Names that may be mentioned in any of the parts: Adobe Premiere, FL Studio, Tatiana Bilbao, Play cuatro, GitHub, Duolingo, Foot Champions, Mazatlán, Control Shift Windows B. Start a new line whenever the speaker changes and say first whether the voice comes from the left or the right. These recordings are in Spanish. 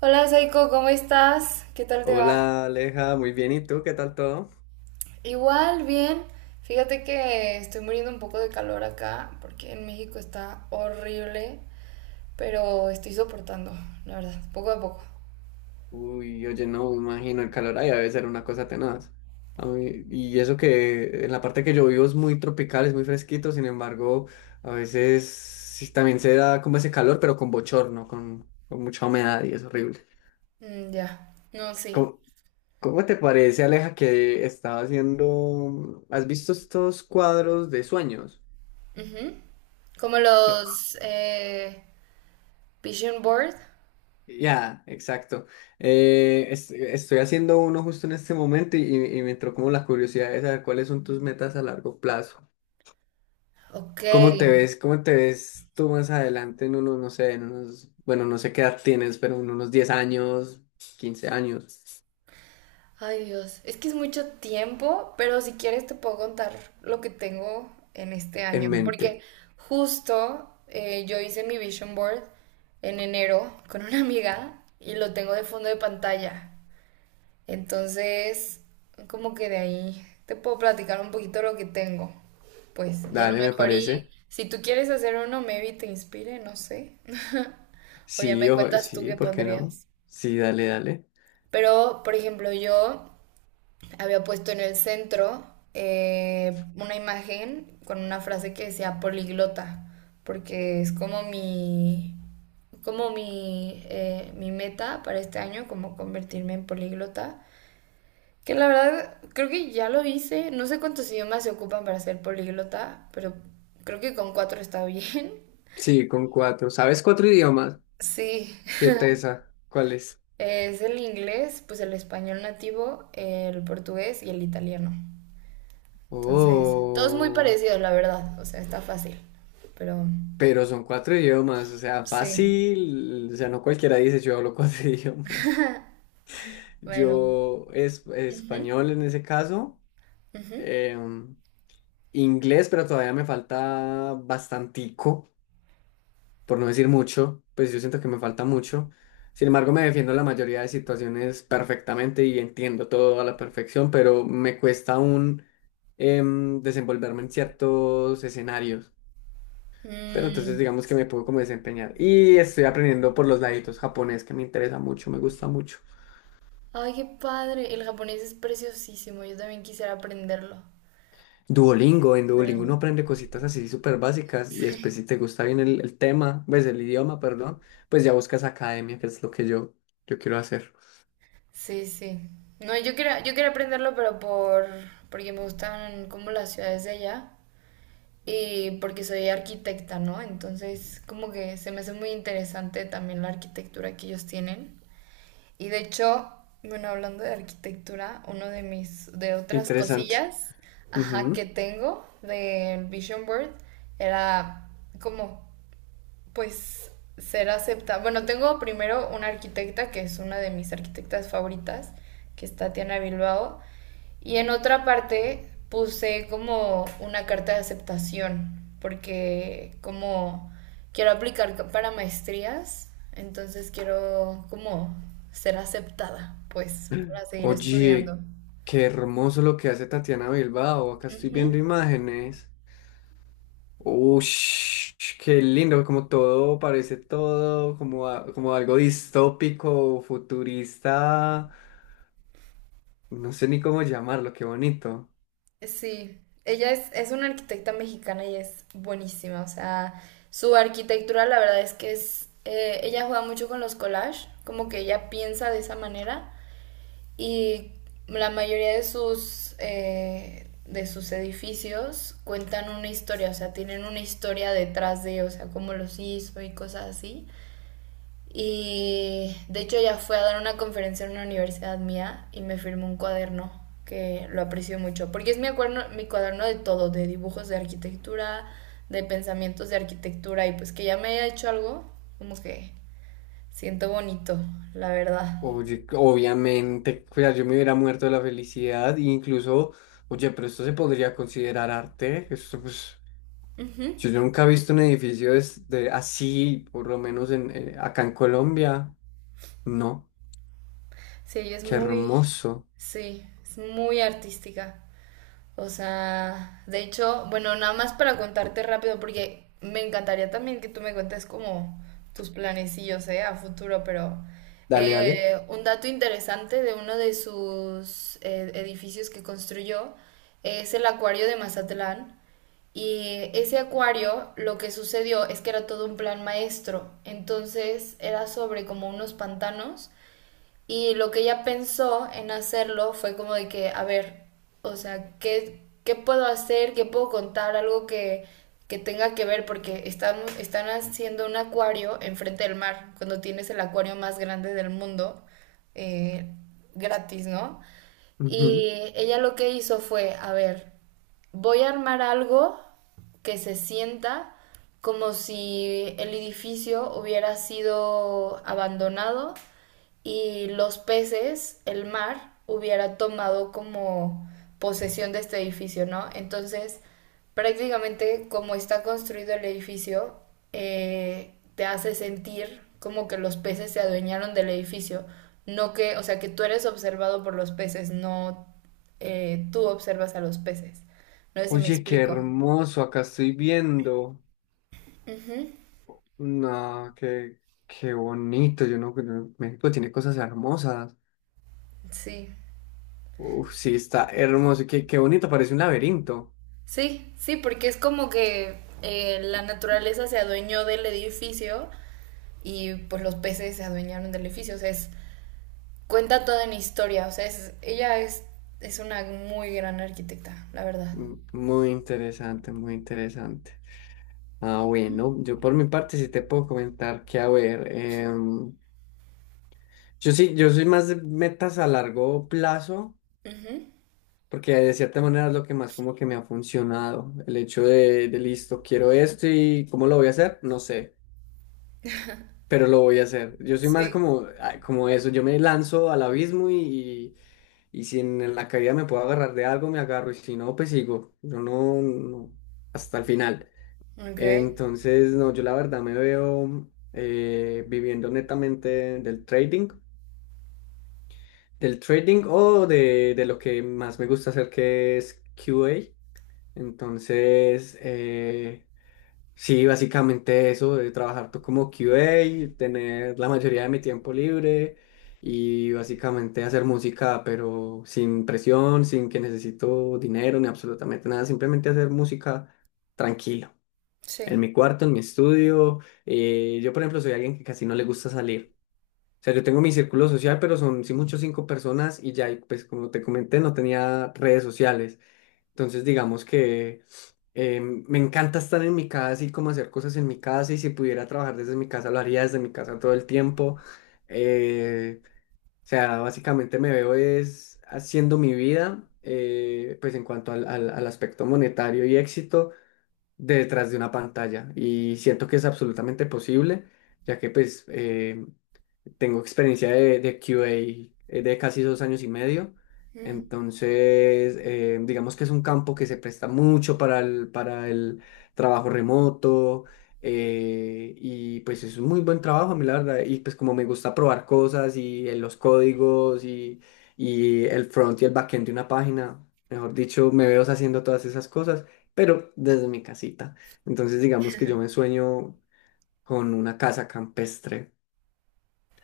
right: Hola Saiko, ¿cómo estás? ¿Qué tal te va?
left: Hola Aleja, muy bien, ¿y tú? ¿Qué tal todo?
right: Igual, bien. Fíjate que estoy muriendo un poco de calor acá porque en México está horrible, pero estoy soportando, la verdad, poco a poco.
left: Uy, oye, no, me imagino, el calor ahí debe ser una cosa tenaz. Y eso que en la parte que yo vivo es muy tropical, es muy fresquito, sin embargo, a veces sí, también se da como ese calor, pero con bochorno, con mucha humedad y es horrible.
right: Mm, ya. No, sí.
left: ¿Cómo, cómo te parece, Aleja, que estaba haciendo? ¿Has visto estos cuadros de sueños?
right: Ujú. Como los Vision Board.
left: Ya, exacto. Estoy haciendo uno justo en este momento y me entró como la curiosidad de saber cuáles son tus metas a largo plazo.
right: Ok.
left: ¿Cómo te ves? ¿Cómo te ves tú más adelante en unos, no sé, en unos, bueno, no sé qué edad tienes, pero en unos 10 años, 15 años
right: Ay, Dios, es que es mucho tiempo, pero si quieres te puedo contar lo que tengo en este
left: en
right: año, porque
left: mente?
right: justo yo hice mi vision board en enero con una amiga y lo tengo de fondo de pantalla. Entonces, como que de ahí te puedo platicar un poquito lo que tengo. Pues, y a lo
left: Dale, me
right: mejor y
left: parece.
right: si tú quieres hacer uno, maybe te inspire, no sé. O ya
left: Sí,
right: me
left: ojo,
right: cuentas tú
left: sí,
right: qué
left: ¿por qué no?
right: pondrías.
left: Sí, dale, dale.
right: Pero, por ejemplo, yo había puesto en el centro una imagen con una frase que decía poliglota, porque es como mi, como mi meta para este año, como convertirme en poliglota. Que la verdad, creo que ya lo hice. No sé cuántos idiomas se ocupan para ser poliglota, pero creo que con cuatro está bien.
left: Sí, con cuatro. ¿Sabes cuatro idiomas?
right: Sí,
left: ¿Qué tesa? ¿Cuáles?
right: es el inglés, pues el español nativo, el portugués y el italiano. Entonces, todo es muy
left: Oh.
right: parecido, la verdad. O sea, está fácil. Pero
left: Pero son cuatro idiomas, o sea,
right: sí,
left: fácil, o sea, no cualquiera dice yo hablo cuatro idiomas.
right: bueno.
left: Yo es
right: Ujú,
left: español en ese caso,
right: ujú.
left: em, inglés, pero todavía me falta bastantico, por no decir mucho, pues yo siento que me falta mucho. Sin embargo, me defiendo en la mayoría de situaciones perfectamente y entiendo todo a la perfección, pero me cuesta aún desenvolverme en ciertos escenarios. Pero entonces
right: Mm.
left: digamos que me puedo como desempeñar. Y estoy aprendiendo por los laditos japonés, que me interesa mucho, me gusta mucho.
right: Ay, qué padre. El japonés es preciosísimo. Yo también quisiera aprenderlo.
left: Duolingo, en
right: Pero
left: Duolingo uno aprende cositas así súper básicas y después si te gusta bien el tema, ves el idioma, perdón, pues ya buscas academia, que es lo que yo quiero hacer.
right: sí, sí. No, yo quería aprenderlo, pero porque me gustan como las ciudades de allá y porque soy arquitecta, ¿no? Entonces, como que se me hace muy interesante también la arquitectura que ellos tienen. Y de hecho, bueno, hablando de arquitectura, uno de mis, de
left: Qué
right: otras
left: interesante.
right: cosillas, ajá, que
left: Ujú.
right: tengo del Vision Board era como pues ser aceptada. Bueno, tengo primero una arquitecta que es una de mis arquitectas favoritas, que es Tatiana Bilbao, y en otra parte puse como una carta de aceptación, porque como quiero aplicar para maestrías, entonces quiero como ser aceptada, pues, para seguir estudiando.
left: Oye, qué hermoso lo que hace Tatiana Bilbao. Acá estoy
right: Ujú.
left: viendo imágenes. Ush, qué lindo, como todo, parece todo como, como algo distópico, futurista, no sé ni cómo llamarlo, qué bonito.
right: Sí, ella es una arquitecta mexicana y es buenísima. O sea, su arquitectura la verdad es que es ella juega mucho con los collages, como que ella piensa de esa manera y la mayoría de sus edificios cuentan una historia, o sea, tienen una historia detrás de, o sea, cómo los hizo y cosas así. Y de hecho ya fue a dar una conferencia en una universidad mía y me firmó un cuaderno que lo aprecio mucho, porque es mi cuaderno de todo, de dibujos de arquitectura, de pensamientos de arquitectura y pues que ya me haya hecho algo, como que siento bonito, la verdad.
left: Oye, obviamente, o sea, yo me hubiera muerto de la felicidad, e incluso, oye, pero esto se podría considerar arte, esto pues,
right: Ujú.
left: yo nunca he visto un edificio de, así, por lo menos en, acá en Colombia, no,
right: Sí, ella es
left: qué
right: muy,
left: hermoso.
right: sí, es muy artística. O sea, de hecho, bueno, nada más para contarte rápido, porque me encantaría también que tú me cuentes como tus planecillos, ¿eh? A futuro, pero
left: Dale, dale.
right: un dato interesante de uno de sus edificios que construyó es el acuario de Mazatlán. Y ese acuario, lo que sucedió es que era todo un plan maestro. Entonces era sobre como unos pantanos y lo que ella pensó en hacerlo fue como de que, a ver, o sea, ¿qué puedo hacer? ¿Qué puedo contar? Algo que tenga que ver, porque están haciendo un acuario enfrente del mar, cuando tienes el acuario más grande del mundo, eh, gratis, ¿no?
left: Ujú.
right: Y ella lo que hizo fue, a ver, voy a armar algo que se sienta como si el edificio hubiera sido abandonado y los peces, el mar, hubiera tomado como posesión de este edificio, ¿no? Entonces, prácticamente como está construido el edificio, te hace sentir como que los peces se adueñaron del edificio, no que, o sea, que tú eres observado por los peces, no tú observas a los peces. No sé si me
left: Oye, qué
right: explico.
left: hermoso, acá estoy viendo.
right: Ujú.
left: No, qué, qué bonito. Yo México tiene cosas hermosas.
right: Sí,
left: Uf, sí, está hermoso. Qué bonito, parece un laberinto.
right: sí, sí, porque es como que la naturaleza se adueñó del edificio y pues los peces se adueñaron del edificio. O sea, es, cuenta toda una historia. O sea, es, ella es una muy gran arquitecta, la verdad.
left: Muy interesante, muy interesante. Ah, bueno, yo por mi parte sí te puedo comentar que, a ver, yo sí, yo soy más de metas a largo plazo,
right: Ujú.
left: porque de cierta manera es lo que más como que me ha funcionado. El hecho de listo, quiero esto y ¿cómo lo voy a hacer? No sé, pero lo voy a hacer. Yo soy más
right: Sí.
left: como, ah, como eso, yo me lanzo al abismo y, si en, la caída me puedo agarrar de algo, me agarro, y si no, pues sigo. Yo no, no, hasta el final.
right: Ok,
left: Entonces, no, yo la verdad me veo viviendo netamente del trading, del trading o de lo que más me gusta hacer, que es QA. Entonces, sí, básicamente eso, de trabajar tú como QA tener la mayoría de mi tiempo libre y básicamente hacer música, pero sin presión, sin que necesito dinero ni absolutamente nada, simplemente hacer música tranquilo, en
right: sí.
left: mi cuarto, en mi estudio. Yo, por ejemplo, soy alguien que casi no le gusta salir. O sea, yo tengo mi círculo social, pero son, sí, muchos cinco personas y ya, y pues como te comenté, no tenía redes sociales. Entonces, digamos que. Me encanta estar en mi casa y como hacer cosas en mi casa y si pudiera trabajar desde mi casa lo haría desde mi casa todo el tiempo. Eh, o sea, básicamente me veo es haciendo mi vida, pues en cuanto al aspecto monetario y éxito, detrás de una pantalla. Y siento que es absolutamente posible, ya que pues tengo experiencia de QA de casi 2 años y medio, entonces digamos que es un campo que se presta mucho para el, trabajo remoto y pues es un muy buen trabajo, a mí la verdad, y pues como me gusta probar cosas y los códigos y el front y el backend de una página, mejor dicho, me veo haciendo todas esas cosas, pero desde mi casita. Entonces digamos que yo me sueño con una casa campestre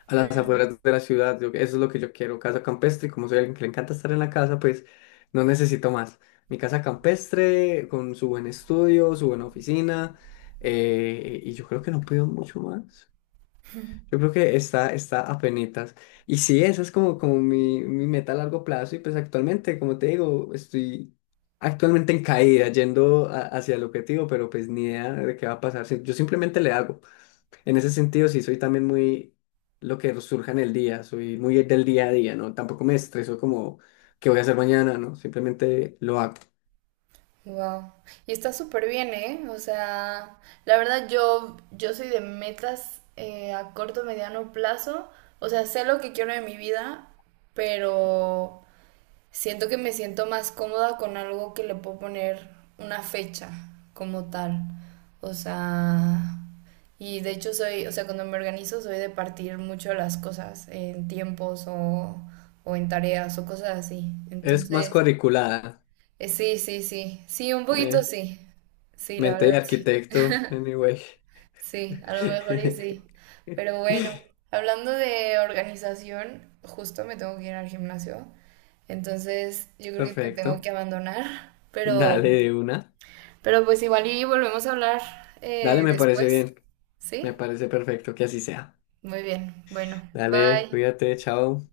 left: a las afueras de la ciudad. Eso es lo que yo quiero, casa campestre. Y como soy alguien que le encanta estar en la casa, pues no necesito más. Mi casa campestre, con su buen estudio, su buena oficina, y yo creo que no pido mucho más. Yo creo que está apenitas. Y sí, esa es como, mi meta a largo plazo. Y pues actualmente, como te digo, estoy actualmente en caída, yendo hacia el objetivo, pero pues ni idea de qué va a pasar. Sí, yo simplemente le hago. En ese sentido, sí, soy también muy lo que surja en el día, soy muy del día a día, ¿no? Tampoco me estreso como qué voy a hacer mañana, ¿no? Simplemente lo hago.
right: Wow. Y está súper bien, ¿eh? O sea, la verdad yo, yo soy de metas a corto, mediano plazo. O sea, sé lo que quiero de mi vida, pero siento que me siento más cómoda con algo que le puedo poner una fecha como tal. O sea, y de hecho soy, o sea, cuando me organizo soy de partir mucho las cosas en tiempos o en tareas o cosas así.
left: Es más
right: Entonces,
left: cuadriculada,
right: sí, sí, sí. Sí, un poquito
left: ¿eh?
right: sí. Sí, la
left: Mente de
right: verdad, sí.
left: arquitecto, anyway.
right: Sí, a lo mejor y sí. Pero bueno, hablando de organización, justo me tengo que ir al gimnasio. Entonces, yo creo que te tengo que
left: Perfecto.
right: abandonar.
left: Dale de una.
right: Pero pues igual y volvemos a hablar
left: Dale, me parece
right: después.
left: bien. Me
right: ¿Sí?
left: parece perfecto que así sea.
right: Muy bien. Bueno,
left: Dale,
right: bye.
left: cuídate, chao.